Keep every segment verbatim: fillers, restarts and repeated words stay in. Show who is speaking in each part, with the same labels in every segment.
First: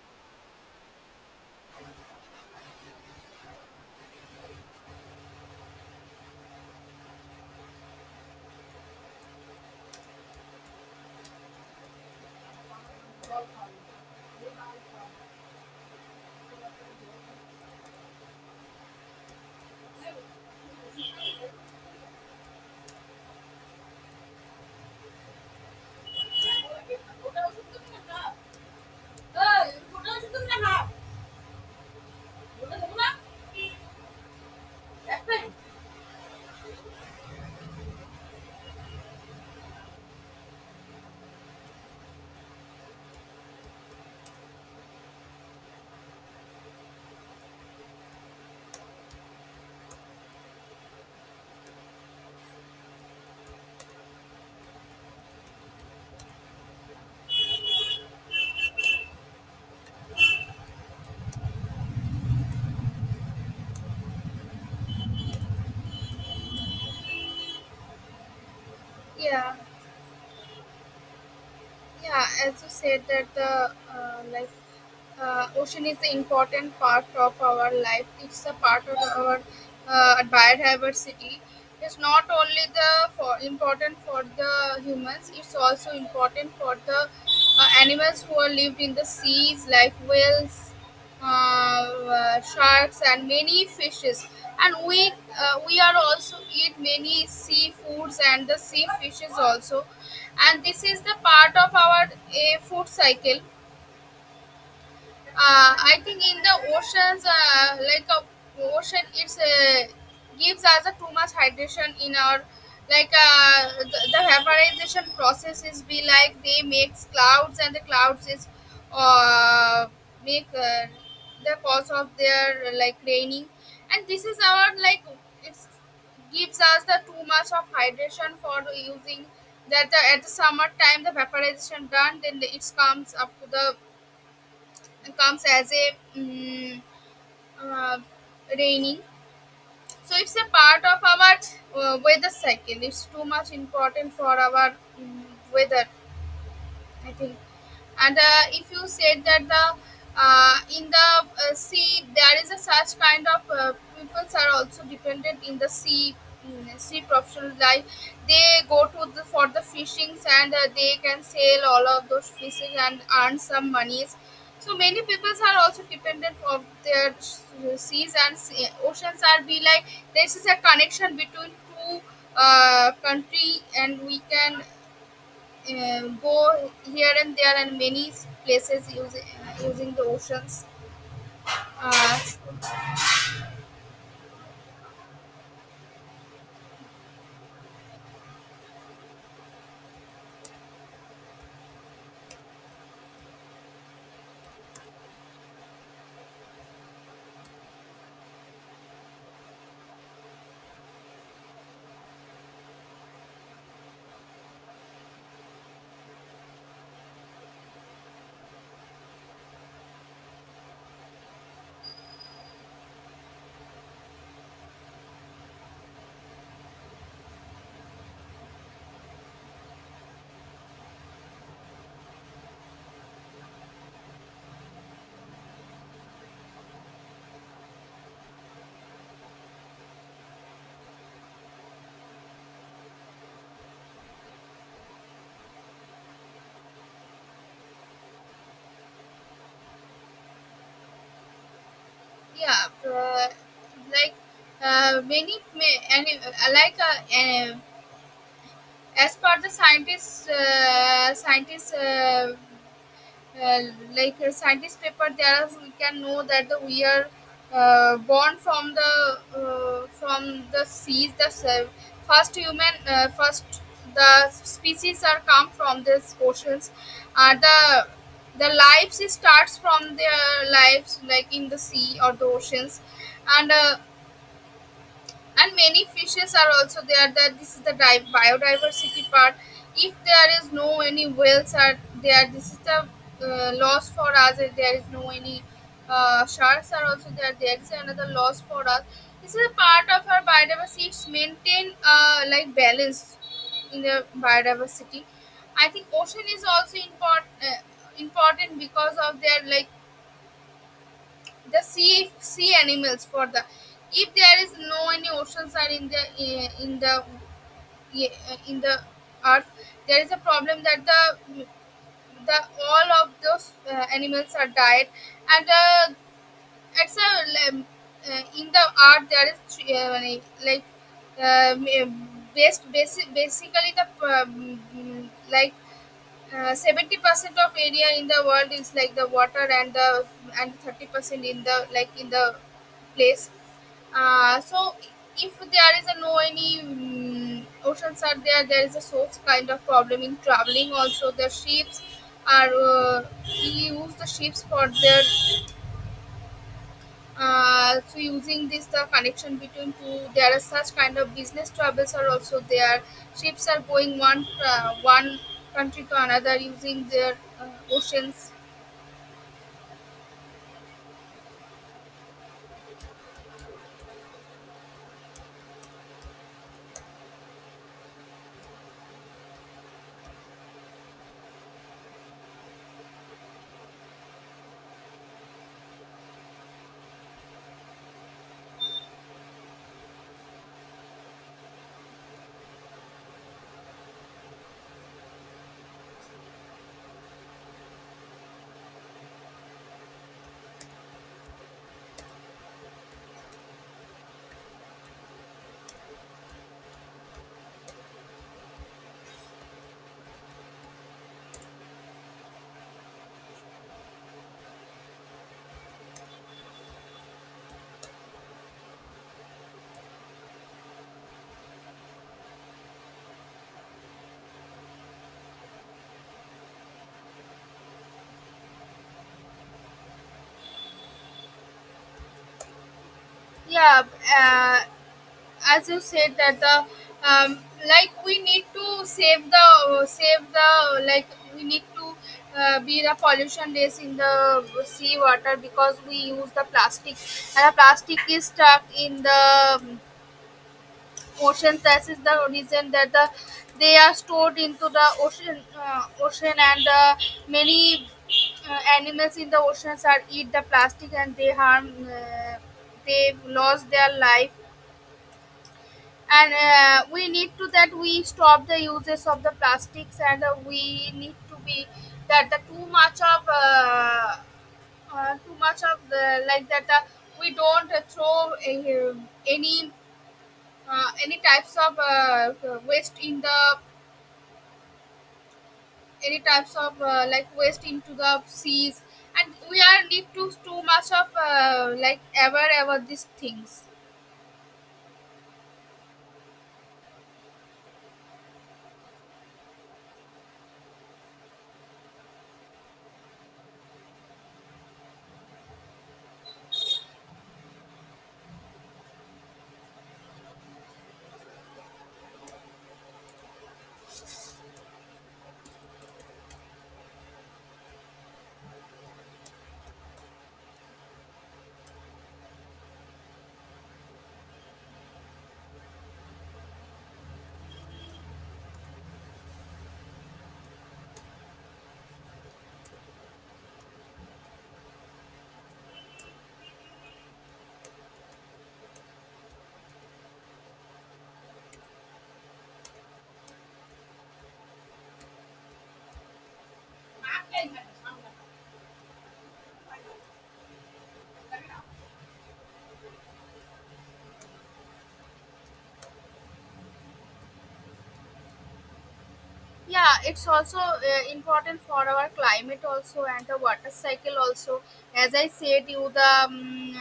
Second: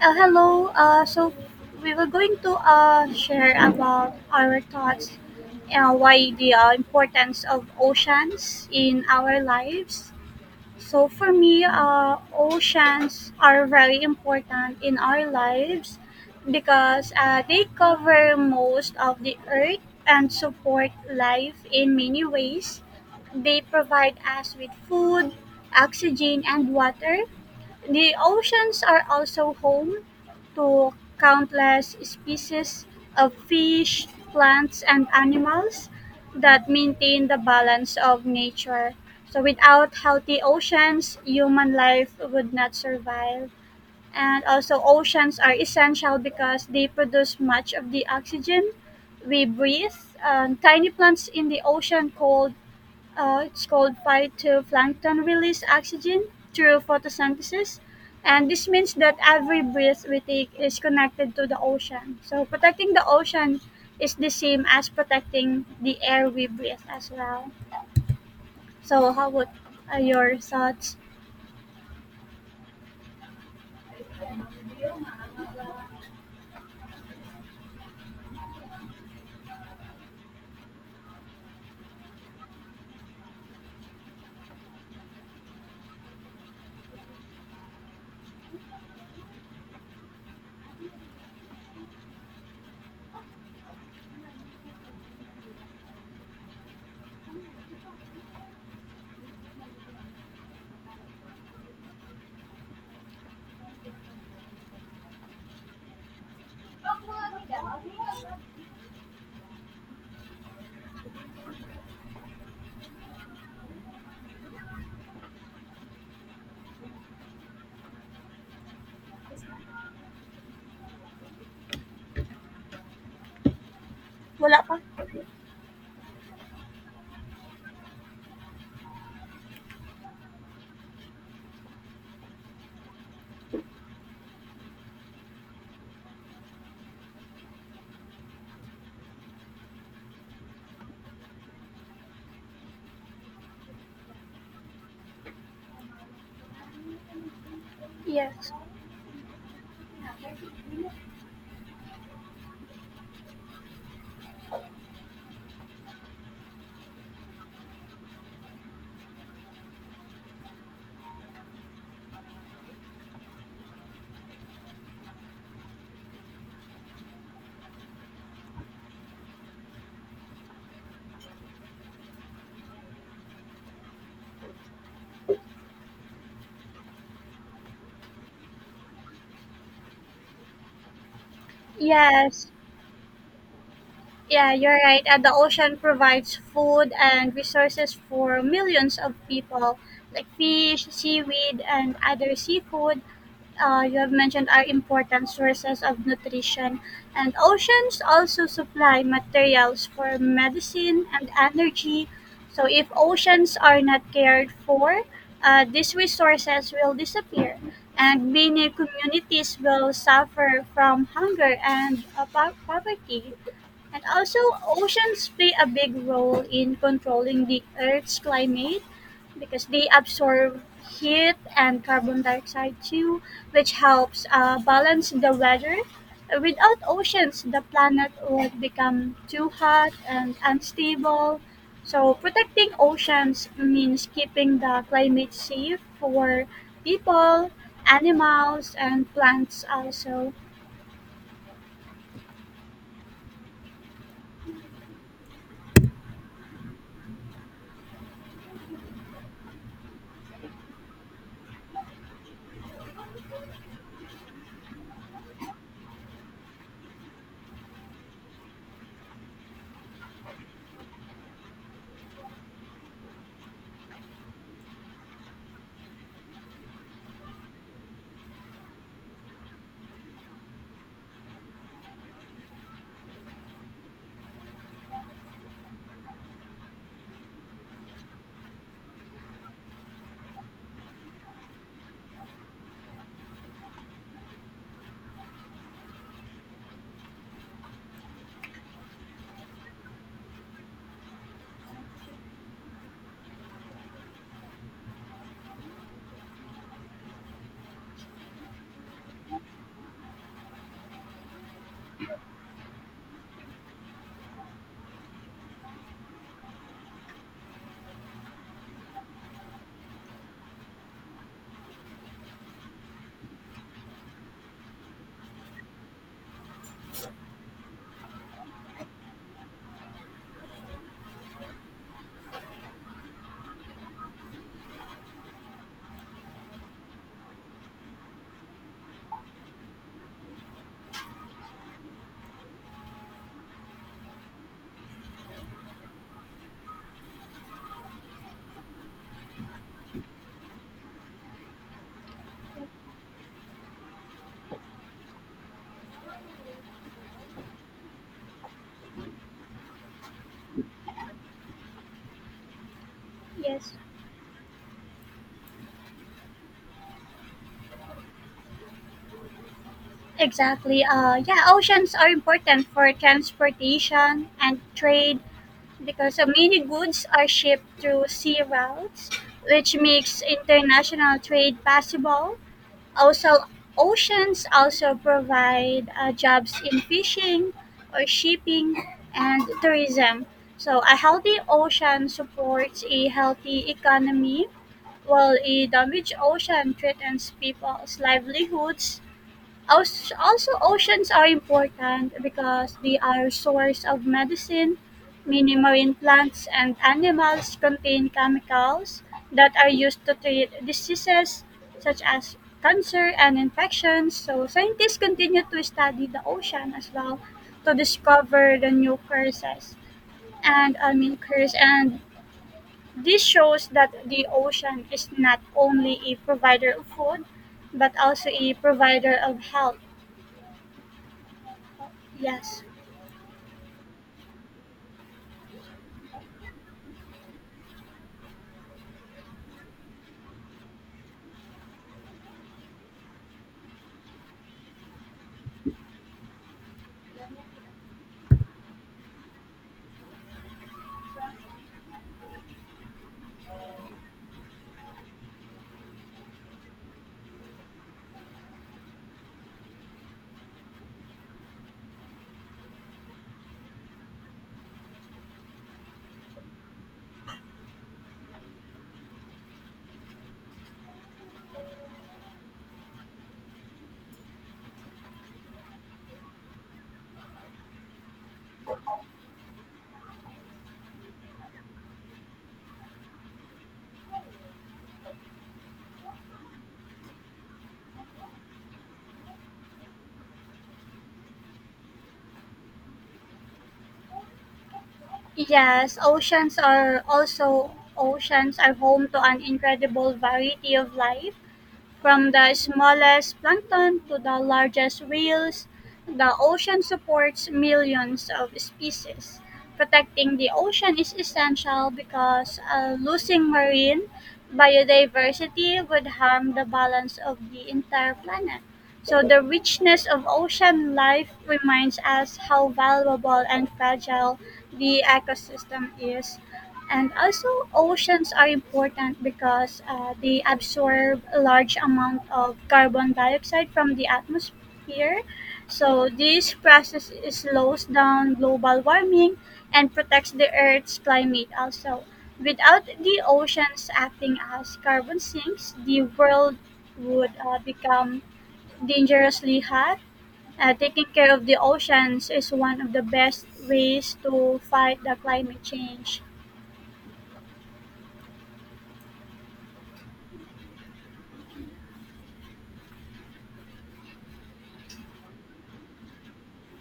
Speaker 1: Uh, hello. Uh, so we were going to uh, share about our thoughts uh, why the uh, importance of oceans in our lives. So for me, uh, oceans are very important in our lives because uh, they cover most of the earth and support life in many ways. They provide us with food, oxygen, and water. The oceans are also home to countless species of fish, plants, and animals that maintain the balance of nature. So, without healthy oceans, human life would not survive. And also, oceans are essential because they produce much of the oxygen we breathe. Um, tiny plants in the ocean called uh, it's called phytoplankton release oxygen through photosynthesis. And this means that every breath we take is connected to the ocean. So protecting the ocean is the same as protecting the air we breathe as well. So how would
Speaker 2: Yeah,
Speaker 1: uh, your thoughts?
Speaker 2: yeah, as you said that the uh, like uh, ocean is the important part of our life. It's a part of our uh, biodiversity. It's not only the for important for the humans, it's also important for the uh, animals who are lived in the seas like whales, uh, uh, sharks and many fishes. And we uh, we are also eat many seafoods and the sea fishes also, and this is the part of our a food cycle. uh, I think in the oceans, uh, like a ocean, it's uh, gives us a too much hydration in our, like uh, the, the vaporization process is be like they makes clouds, and the clouds is uh, make uh, the cause of their like raining. And this is
Speaker 1: Wala pa?
Speaker 2: our, like, it's gives us the too much of hydration for using, that the, at the summer time the vaporization done, then it comes up to the, comes as a mm, uh, raining. So it's a part of our uh, weather cycle, it's too much important for our mm, weather, I think. And uh,
Speaker 1: Yes.
Speaker 2: if you said that the uh, in the uh, sea there is a such kind of uh, peoples are also dependent in the sea, mm, sea professional life. They go to the for the fishings, and uh, they can sell all of those fishes and earn some monies. So many peoples are also dependent of their s- seas and sea- oceans are be like, this is a connection between two uh, country, and we can uh, go here and there and many places using uh, using the oceans. uh,
Speaker 1: Yes. Yeah, you're right. Uh, the ocean provides food and resources for millions of people, like fish, seaweed, and other seafood. Uh, you have mentioned are important sources of nutrition, and oceans also supply materials for medicine and energy. So, if oceans are not cared for, uh, these resources will disappear, and many communities will suffer from hunger and uh, po- poverty. And also, oceans play a big role in controlling the Earth's climate because they absorb heat and carbon dioxide too, which helps uh, balance the weather. Without oceans, the planet would become too hot and unstable. So, protecting oceans means keeping the climate safe for people, animals, and plants, also.
Speaker 2: yeah, uh, like uh, many ma- and uh, like uh, uh, as per the scientists uh, scientists uh, uh, like a scientist paper, there are- we can know that the, we are uh, born from the uh, from the seas, the se- first human, uh, first the species are come from these oceans. uh, the the lives starts from their lives, like in the sea or the oceans. And uh, and many fishes are also there, that this is the di- biodiversity part. If there is no any whales are there, this is the uh, loss for us. If there is no any uh, sharks are also there there is another loss for us. This is a part of our biodiversity, it's maintain uh, like balance in the biodiversity. I think ocean is also important uh, important because of their, like, the sea sea animals for the, if there is no any oceans are in the in the in the earth, there is a problem that the the all of those uh, animals are died. And uh, it's a, um, uh, in the art there is three, uh, like um, uh, based basic basically the um, like uh, Seventy percent of area in the world is like the water, and the and thirty percent in the, like, in the place. Uh, so if there is a no any mm oceans are there, there is a source kind of problem in traveling. Also, the ships are, uh, we use the ships for their, uh, so using this the connection between two there are such kind of business travels are also there, ships are
Speaker 1: Yes.
Speaker 2: going one uh, one country to another using their uh, oceans.
Speaker 1: Exactly. Uh, yeah, oceans are important for transportation and trade because uh, many goods are shipped through sea routes, which makes international trade possible. Also, oceans also provide uh, jobs in fishing or shipping and tourism. So, a healthy ocean supports a healthy economy, while a damaged ocean threatens people's livelihoods. Als- Also, oceans are important because they are source of medicine. Many marine plants and animals contain chemicals that are used to treat diseases such as cancer and infections. So, scientists continue to study the ocean as well to discover the new curses and I mean curse, and this shows that the ocean is not only a provider of food but also a provider of health. Yes.
Speaker 2: Yeah, uh, as you said that the um, like we need to save the save the like, we need to uh, be the pollution less in the sea water, because we use the plastic and the plastic is stuck in the um, ocean, trash is the reason that the they are stored into the ocean uh, ocean and uh, many uh, animals in the oceans are eat the plastic and they harm, uh, they lost their life. And uh, we need to that we stop the uses of the plastics, and uh, we need to be that the too much of uh, uh, too much of the, like, that uh, we don't uh, throw uh, any uh, any types of uh, waste in the any types of uh, like waste into the seas. And we are need to too much of uh, like ever ever these things.
Speaker 1: Yes, oceans are also oceans are home to an incredible variety of life. From the smallest plankton to the largest whales, the ocean supports millions of species. Protecting the ocean is essential because uh, losing marine biodiversity would harm the balance of the entire planet. So, the richness of ocean life reminds us how valuable and fragile the ecosystem is. And also, oceans are important because uh, they absorb a large amount of carbon dioxide from the atmosphere. So, this process slows down global warming and protects the Earth's climate also. Without the oceans acting as carbon sinks, the world would uh, become dangerously hot. Uh, taking care of the oceans is one of the best ways to fight the climate change.
Speaker 2: Yeah, it's also uh, important for our climate also, and the water cycle also. As I said you the um,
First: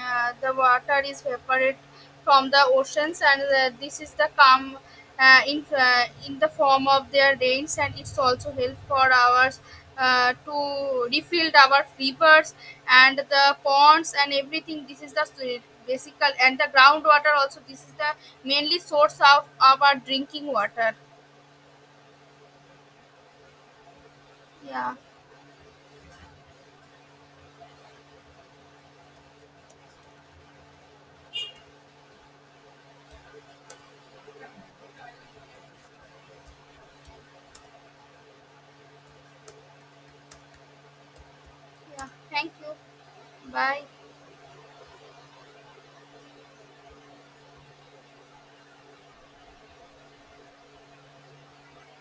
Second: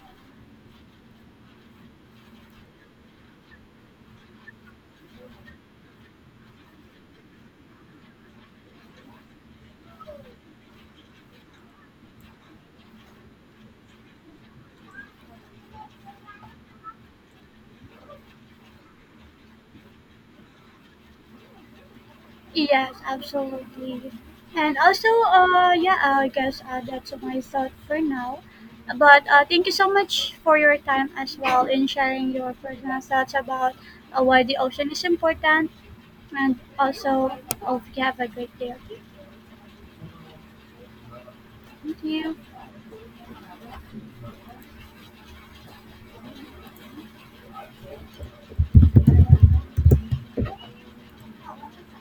Speaker 2: uh, the water is evaporate from the oceans, and uh, this is the come uh, in uh, in the form of their rains, and it's also help for ours uh, to refill our rivers and the ponds and everything. This is the s- basic, and the groundwater also, this is the mainly source of our drinking water.
Speaker 1: Yes, absolutely. And
Speaker 2: Yeah.
Speaker 1: also, uh, yeah, I guess uh, that's my thought for now. But uh, thank you so much for your time as well in sharing your personal thoughts about uh, why the ocean is important. And also, hope you have a great day. Thank
Speaker 2: Yeah,
Speaker 1: you.
Speaker 2: thank you. Bye.